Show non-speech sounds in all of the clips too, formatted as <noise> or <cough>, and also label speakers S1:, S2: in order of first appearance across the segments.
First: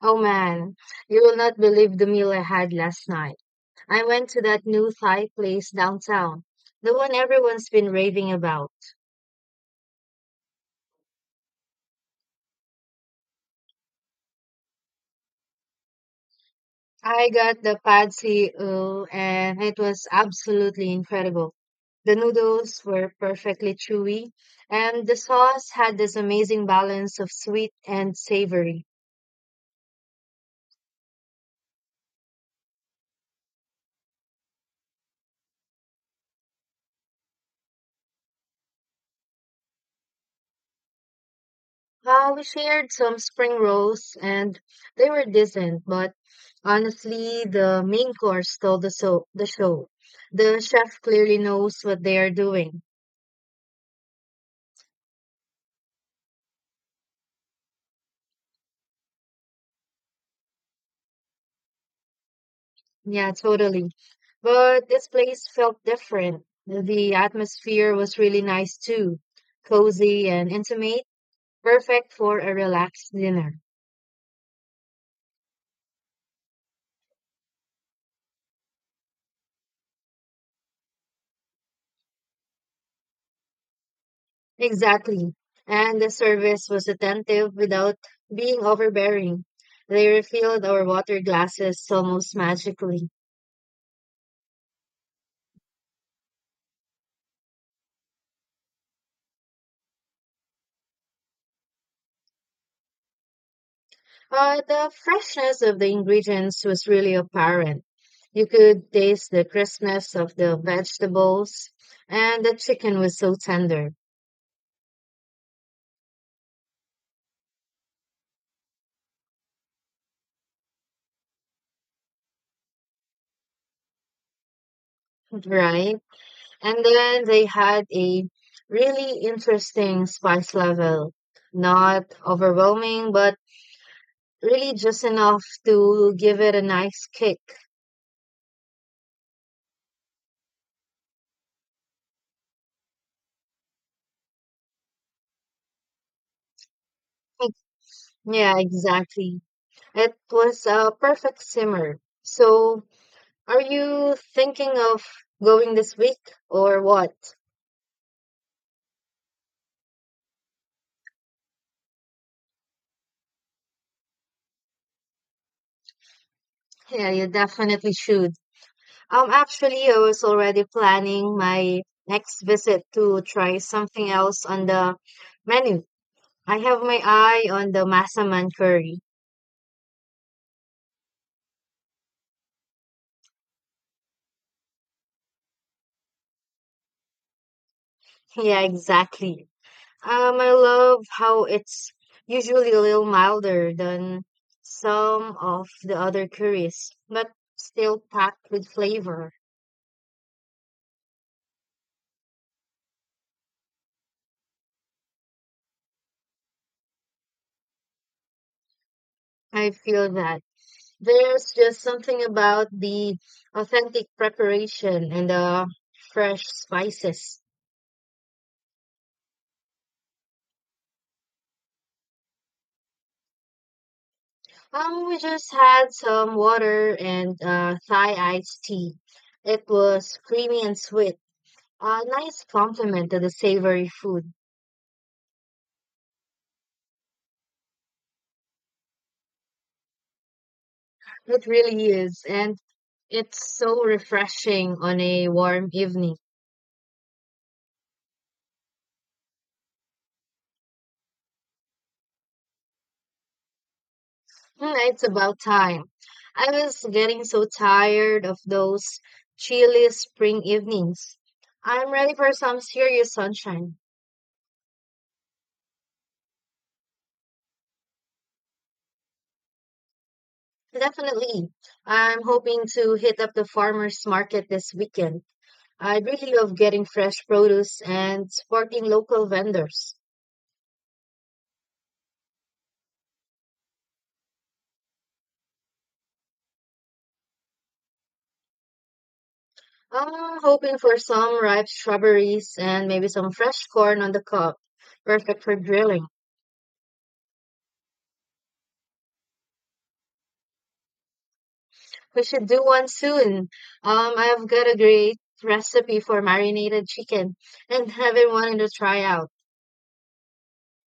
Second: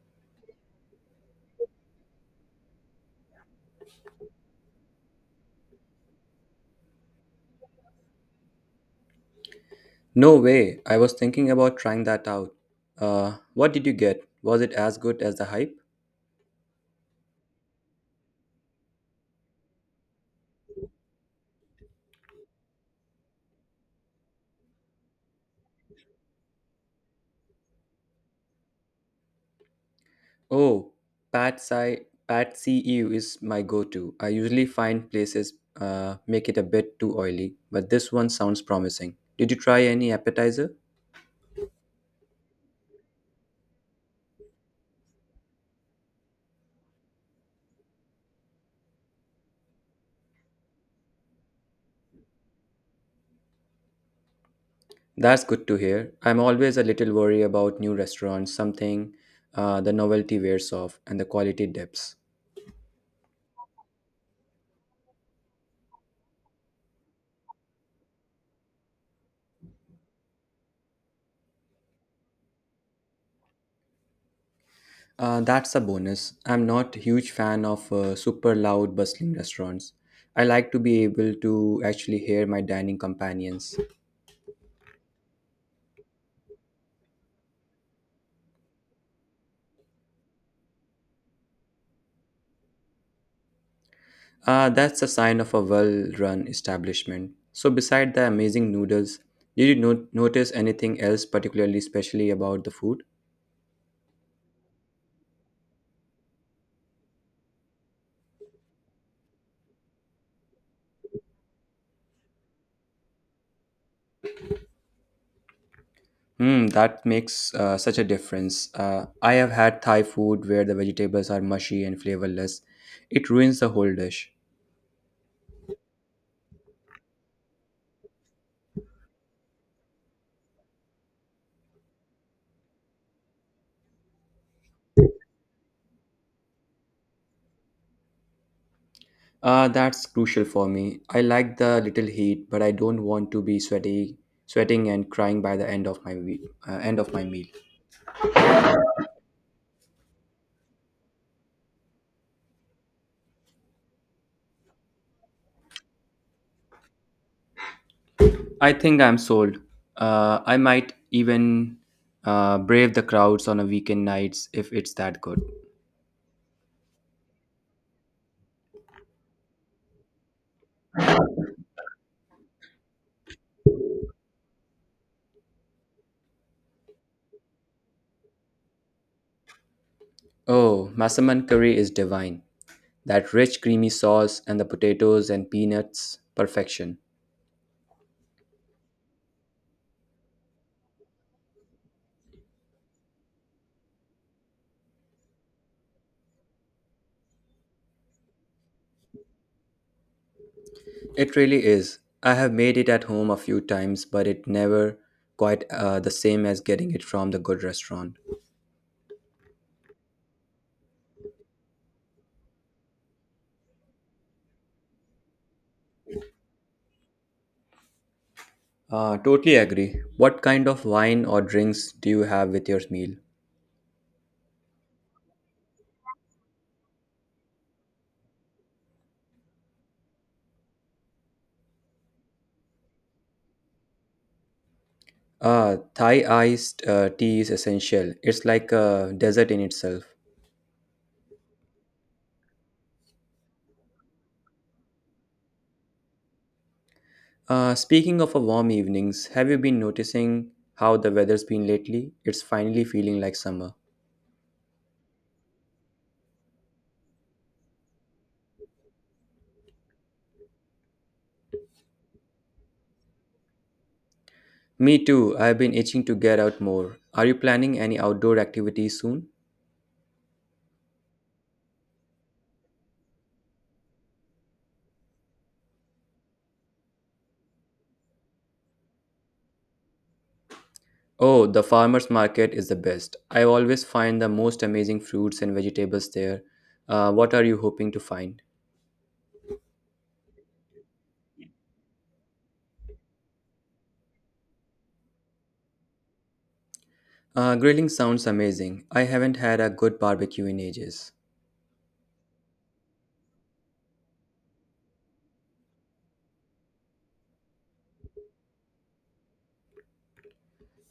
S1: Oh man, you will not believe the meal I had last night. I went to that new Thai place downtown, the one everyone's been raving about.
S2: No way. I was thinking about trying that out. What did you get? Was it as good as the hype?
S1: I got the pad see ew, and it was absolutely incredible. The noodles were perfectly chewy, and the sauce had this amazing balance of sweet and savory.
S2: Oh, Pat Sai Pat CEU is my go-to. I usually find places make it a bit too oily, but this one sounds promising. Did you try any appetizer?
S1: We shared some spring rolls, and they were decent, but honestly, the main course stole the show. The chef clearly knows what they are doing.
S2: That's good to hear. I'm always a little worried about new restaurants, something the novelty wears off and the quality dips.
S1: Yeah, totally. But this place felt different. The atmosphere was really nice too. Cozy and intimate, perfect for a relaxed dinner.
S2: That's a bonus. I'm not a huge fan of super loud, bustling restaurants. I like to be able to actually hear my dining companions.
S1: Exactly. And the service was attentive without being overbearing. They refilled our water glasses almost magically.
S2: That's a sign of a well run establishment. So, beside the amazing noodles, did you notice anything else particularly especially about the food?
S1: The freshness of the ingredients was really apparent. You could taste the crispness of the vegetables, and the chicken was so tender,
S2: Hmm, that makes such a difference. I have had Thai food where the vegetables are mushy and flavorless. It ruins the whole dish.
S1: right? And then they had a really interesting spice level, not overwhelming, but really just enough to give it a nice kick.
S2: That's crucial for me. I like the little heat, but I don't want to be sweaty, sweating and crying by the end of my week, end of my meal.
S1: Yeah, exactly. It was a perfect simmer. So, are you thinking of going this week or what?
S2: I think I'm sold. I might even brave the crowds on a weekend nights if it's that good.
S1: Yeah, you definitely should. Actually, I was already planning my next visit to try something else on the menu. I have my eye on the Masaman curry. <laughs>
S2: Oh, Masaman curry is divine. That rich, creamy sauce and the potatoes and peanuts, perfection.
S1: Yeah, exactly. I love how it's usually a little milder than some of the other curries, but still packed with flavor.
S2: It really is. I have made it at home a few times, but it never quite the same as getting it from the good restaurant.
S1: I feel that. There's just something about the authentic preparation and the fresh spices.
S2: Totally agree. What kind of wine or drinks do you have with your meal?
S1: We just had some water and Thai iced tea. It was creamy and sweet. A nice compliment to the savory food.
S2: Thai iced tea is essential. It's like a desert in itself.
S1: It really is, and it's so refreshing on a warm evening.
S2: Speaking of a warm evenings, have you been noticing how the weather's been lately? It's finally feeling like summer.
S1: Hmm, it's about time. I was getting so tired of those chilly spring evenings. I'm ready for some serious sunshine.
S2: Me too. I've been itching to get out more. Are you planning any outdoor activities soon?
S1: Definitely. I'm hoping to hit up the farmers market this weekend. I'd really love getting fresh produce and supporting local vendors.
S2: Oh, the farmers market is the best. I always find the most amazing fruits and vegetables there. What are you hoping to find?
S1: I'm hoping for some ripe strawberries and maybe some fresh corn on the cob. Perfect for grilling.
S2: Grilling sounds amazing. I haven't had a good barbecue in ages.
S1: We should do one soon. I've got a great recipe for marinated chicken and haven't wanted to try out.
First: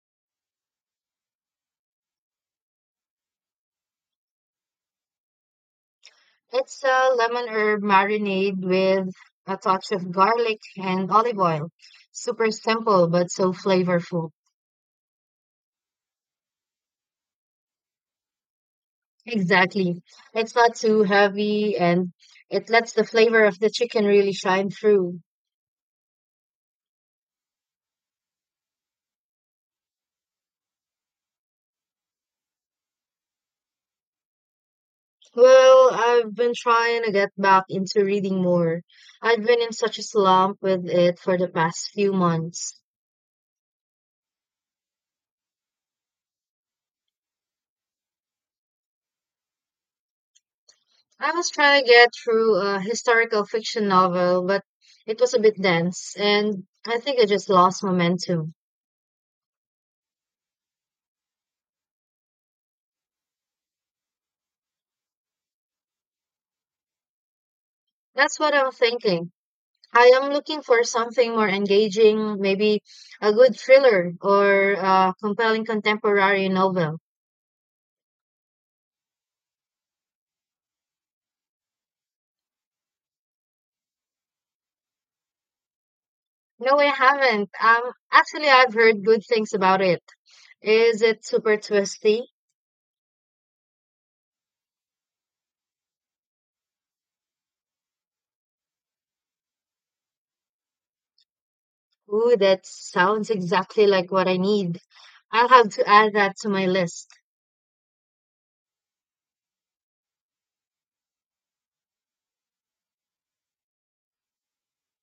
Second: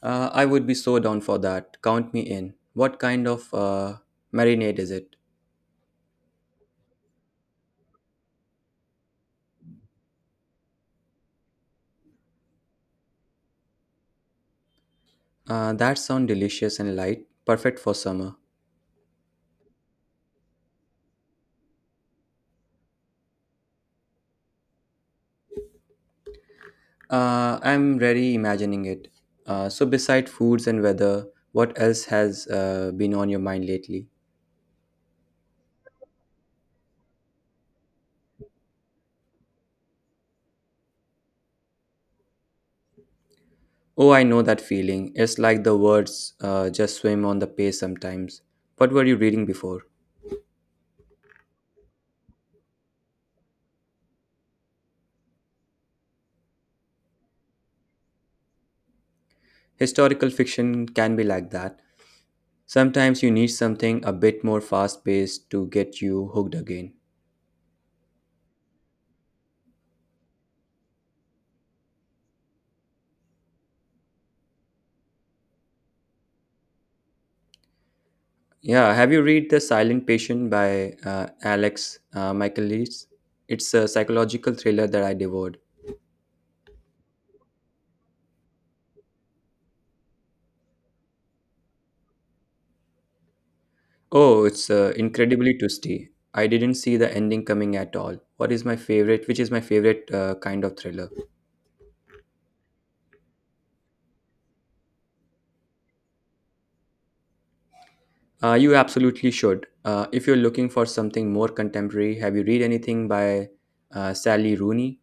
S2: I would be so down for that. Count me in. What kind of marinade is it?
S1: It's a lemon herb marinade with a touch of garlic and olive oil. Super simple, but so flavorful.
S2: That sounds delicious and light, perfect for summer.
S1: Exactly. It's not too heavy and it lets the flavor of the chicken really shine through.
S2: I'm really imagining it. So, beside foods and weather, what else has been on your mind lately?
S1: Well, I've been trying to get back into reading more. I've been in such a slump with it for the past few months.
S2: Oh, I know that feeling. It's like the words just swim on the page sometimes. What were you reading before?
S1: I was trying to get through a historical fiction novel, but it was a bit dense, and I think I just lost momentum.
S2: Historical fiction can be like that. Sometimes you need something a bit more fast paced to get you hooked again.
S1: That's what I'm thinking. I am looking for something more engaging, maybe a good thriller or a compelling contemporary novel.
S2: Yeah, have you read The Silent Patient by Alex Michaelis? It's a psychological thriller that I devoured.
S1: No, I haven't. Actually, I've heard good things about it. Is it super twisty?
S2: Oh, it's incredibly twisty. I didn't see the ending coming at all. What is my favorite? Which is my favorite kind of thriller?
S1: Ooh, that sounds exactly like what I need. I'll have to add that to my list.
S2: You absolutely should. If you're looking for something more contemporary, have you read anything by Sally Rooney?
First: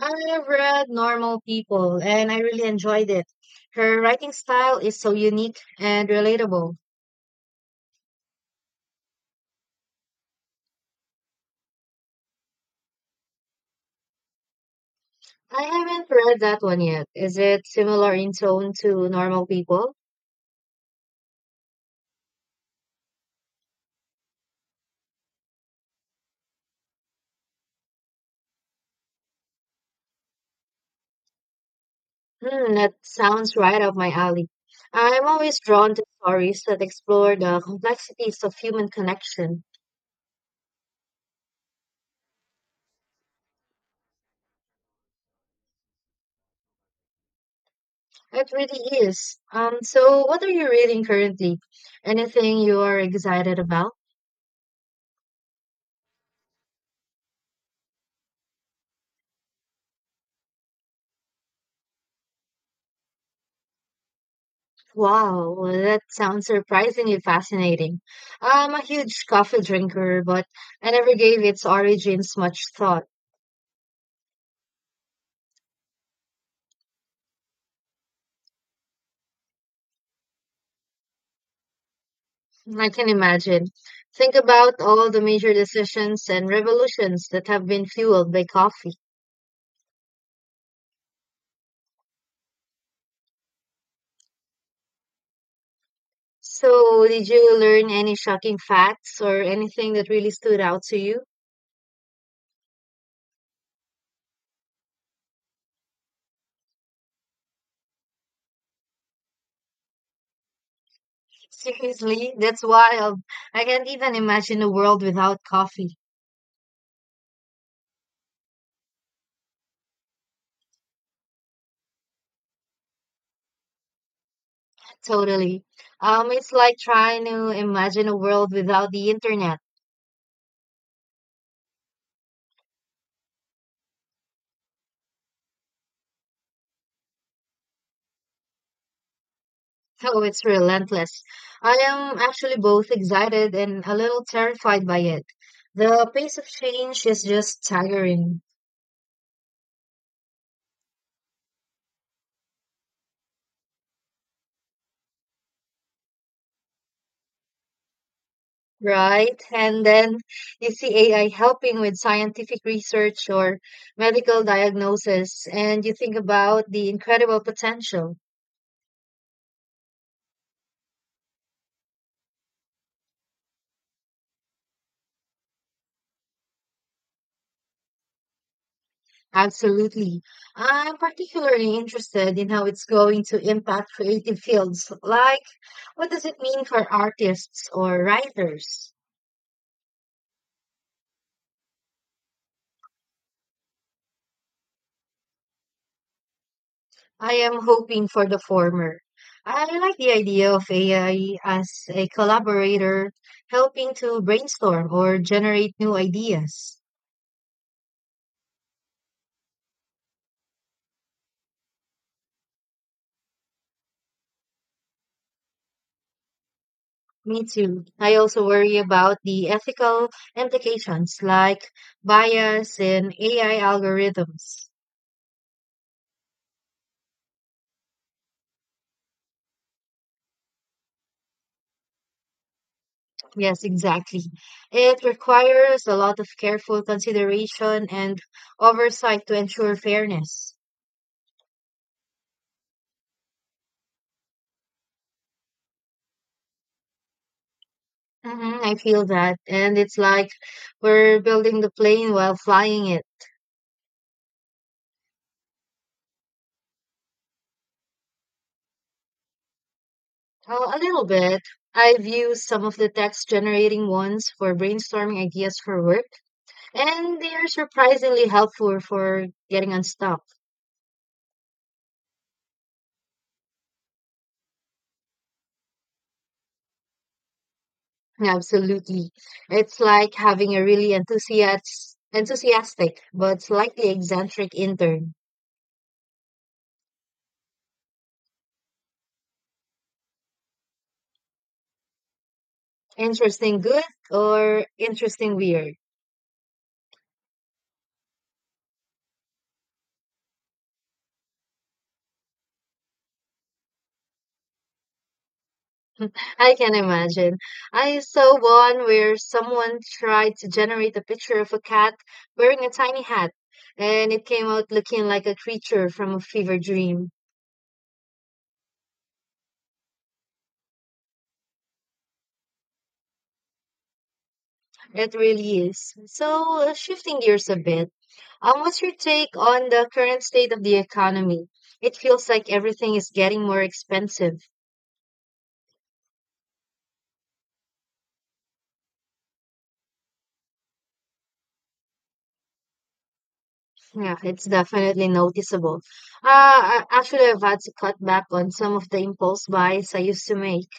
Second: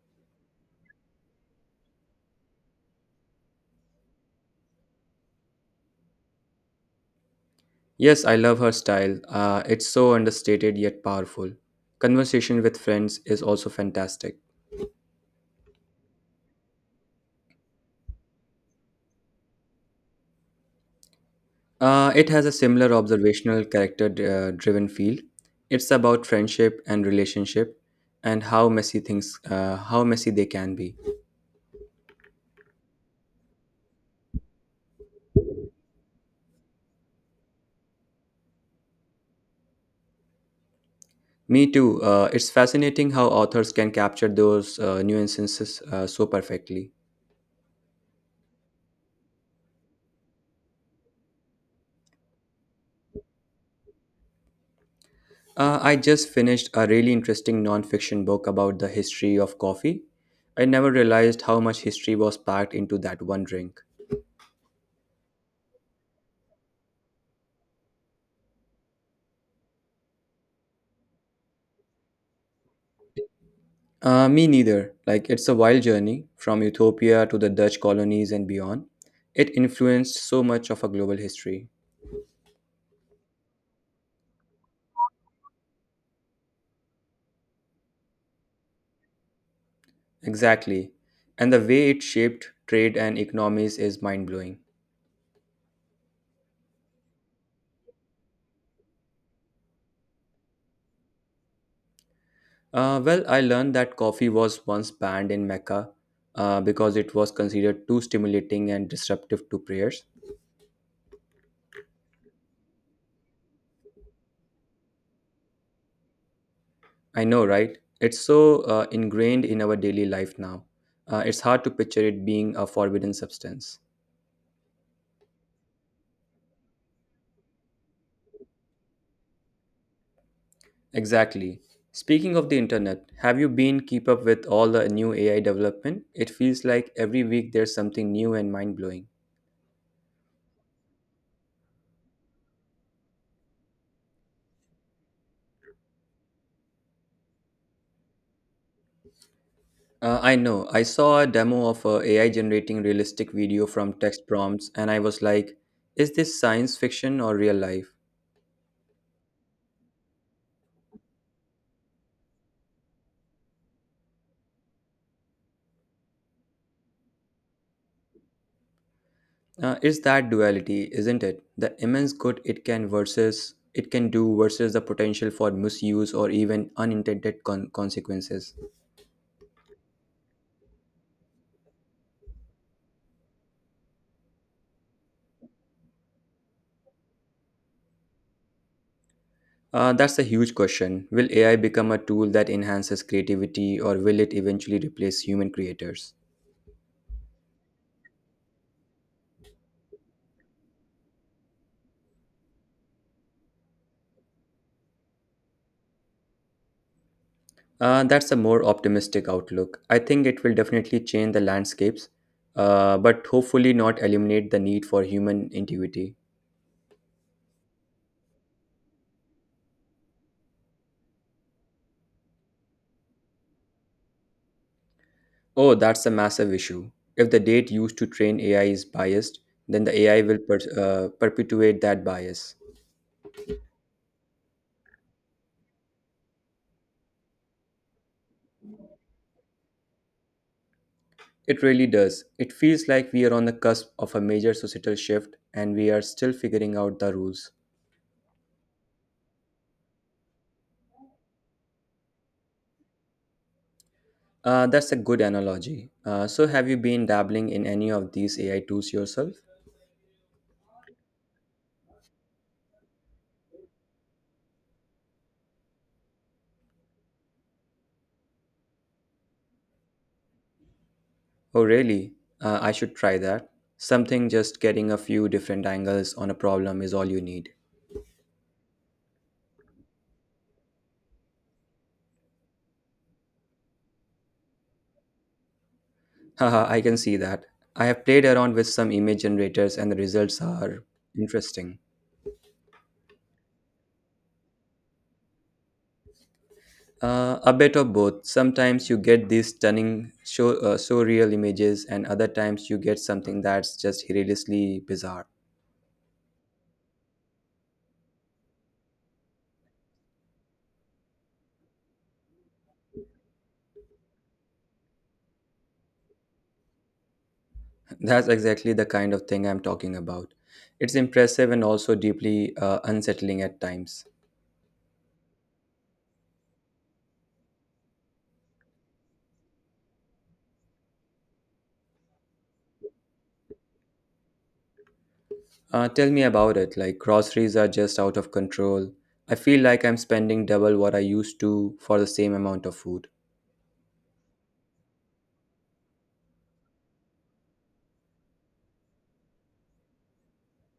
S1: I've read Normal People and I really enjoyed it. Her writing style is so unique and relatable.
S2: Yes, I love her style. It's so understated yet powerful. Conversation with Friends is also fantastic.
S1: I haven't read that one yet. Is it similar in tone to Normal People?
S2: It has a similar observational character driven feel. It's about friendship and relationship and how messy they can be.
S1: Hmm, that sounds right up my alley. I'm always drawn to stories that explore the complexities of human connection.
S2: Me too. It's fascinating how authors can capture those nuances so perfectly.
S1: It really is. So what are you reading currently? Anything you are excited about?
S2: I just finished a really interesting nonfiction book about the history of coffee. I never realized how much history was packed into that one drink.
S1: Wow, well, that sounds surprisingly fascinating. I'm a huge coffee drinker, but I never gave its origins much thought.
S2: Me neither. Like, it's a wild journey from Utopia to the Dutch colonies and beyond. It influenced so much of our global history.
S1: I can imagine. Think about all the major decisions and revolutions that have been fueled by coffee.
S2: Exactly. And the way it shaped trade and economies is mind blowing.
S1: So, did you learn any shocking facts or anything that really stood out to you?
S2: Well, I learned that coffee was once banned in Mecca because it was considered too stimulating and disruptive to prayers.
S1: Seriously, that's wild. I can't even imagine a world without coffee.
S2: I know, right? It's so ingrained in our daily life now. It's hard to picture it being a forbidden substance.
S1: Totally. It's like trying to imagine a world without the internet.
S2: Exactly. Speaking of the internet, have you been keep up with all the new AI development? It feels like every week there's something new and mind-blowing.
S1: Oh, it's relentless. I am actually both excited and a little terrified by it. The pace of change is just staggering,
S2: I know. I saw a demo of a AI generating realistic video from text prompts and I was like, is this science fiction or real life?
S1: right? And then you see AI helping with scientific research or medical diagnosis, and you think about the incredible potential.
S2: It's that duality, isn't it? The immense good it can do versus the potential for misuse or even unintended consequences.
S1: Absolutely. I'm particularly interested in how it's going to impact creative fields. Like, what does it mean for artists or writers?
S2: That's a huge question. Will AI become a tool that enhances creativity, or will it eventually replace human creators?
S1: I am hoping for the former. I like the idea of AI as a collaborator helping to brainstorm or generate new ideas.
S2: That's a more optimistic outlook. I think it will definitely change the landscapes, but hopefully not eliminate the need for human intuity.
S1: Me too. I also worry about the ethical implications like bias in AI algorithms.
S2: Oh, that's a massive issue. If the date used to train AI is biased, then the AI will perpetuate that bias.
S1: Yes, exactly. It requires a lot of careful consideration and oversight to ensure fairness.
S2: It really does. It feels like we are on the cusp of a major societal shift and we are still figuring out the rules.
S1: I feel that. And it's like we're building the plane while flying it.
S2: That's a good analogy. So, have you been dabbling in any of these AI tools yourself?
S1: A little bit. I've used some of the text generating ones for brainstorming ideas for work, and they are surprisingly helpful for getting unstuck.
S2: Oh, really? I should try that. Something just getting a few different angles on a problem is all you need.
S1: Absolutely. It's like having a really enthusiastic but slightly eccentric intern.
S2: Haha, I can see that. I have played around with some image generators and the results are interesting.
S1: Interesting good or interesting weird.
S2: A bit of both. Sometimes you get these stunning, so real images, and other times you get something that's just hilariously bizarre.
S1: I can imagine. I saw one where someone tried to generate a picture of a cat wearing a tiny hat, and it came out looking like a creature from a fever dream.
S2: <laughs> That's exactly the kind of thing I'm talking about. It's impressive and also deeply unsettling at times.
S1: It really is. So, shifting gears a bit, what's your take on the current state of the economy? It feels like everything is getting more expensive.
S2: Tell me about it. Like, groceries are just out of control. I feel like I'm spending double what I used to for the same amount of food.
S1: Yeah, it's definitely noticeable. Actually, I've had to cut back on some of the impulse buys I used to make.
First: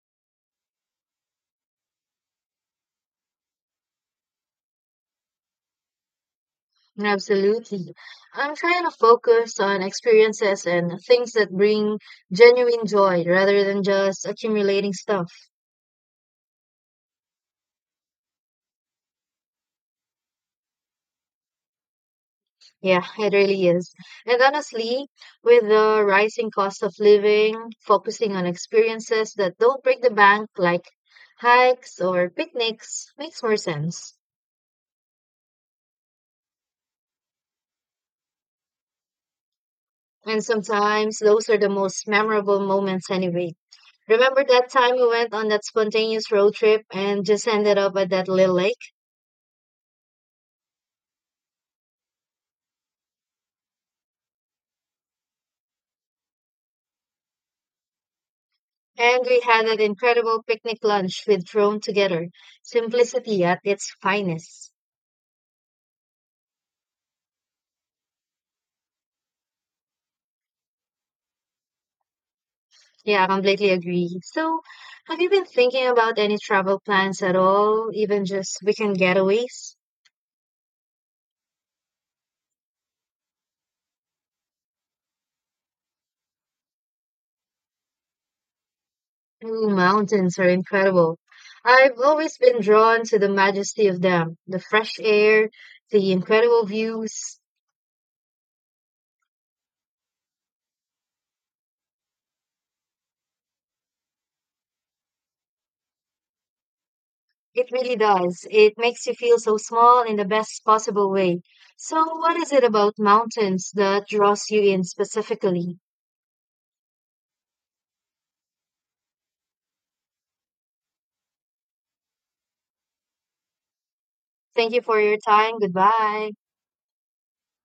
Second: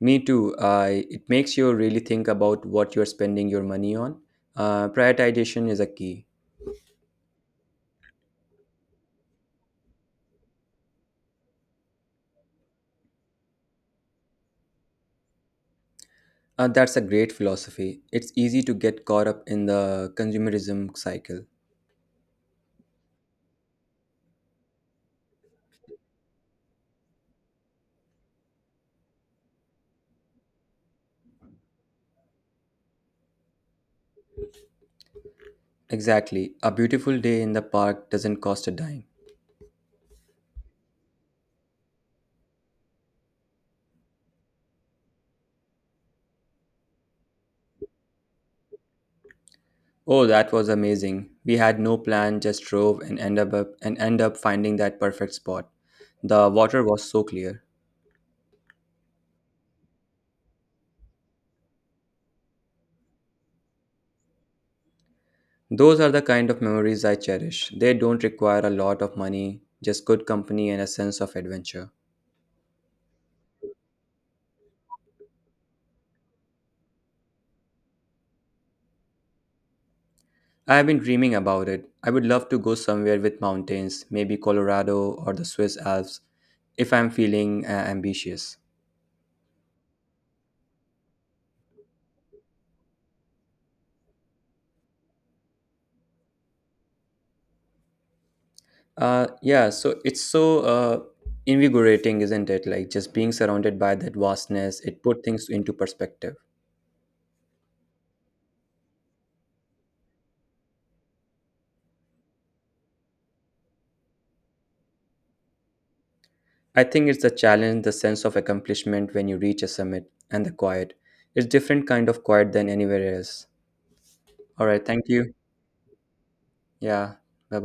S2: Me too. I it makes you really think about what you're spending your money on. Prioritization is a key.
S1: Absolutely. I'm trying to focus on experiences and things that bring genuine joy rather than just accumulating stuff.
S2: That's a great philosophy. It's easy to get caught up in the consumerism cycle.
S1: Yeah, it really is. And honestly, with the rising cost of living, focusing on experiences that don't break the bank, like hikes or picnics, makes more sense.
S2: Exactly. A beautiful day in the park doesn't cost a dime.
S1: And sometimes those are the most memorable moments anyway. Remember that time we went on that spontaneous road trip and just ended up at that little lake?
S2: Oh, that was amazing. We had no plan, just drove and end up finding that perfect spot. The water was so clear.
S1: And we had an incredible picnic lunch with thrown together. Simplicity at its finest.
S2: Those are the kind of memories I cherish. They don't require a lot of money, just good company and a sense of adventure.
S1: Yeah, I completely agree. So, have you been thinking about any travel plans at all, even just weekend getaways?
S2: I have been dreaming about it. I would love to go somewhere with mountains, maybe Colorado or the Swiss Alps, if I'm feeling ambitious.
S1: Ooh, mountains are incredible. I've always been drawn to the majesty of them, the fresh air, the incredible views.
S2: Yeah, so it's so invigorating, isn't it? Like just being surrounded by that vastness, it put things into perspective.
S1: It really does. It makes you feel so small in the best possible way. So, what is it about mountains that draws you in specifically?
S2: I think it's the challenge, the sense of accomplishment when you reach a summit, and the quiet. It's different kind of quiet than anywhere else. All
S1: Thank you
S2: right,
S1: for
S2: thank
S1: your
S2: you.
S1: time. Goodbye.
S2: Yeah, bye bye.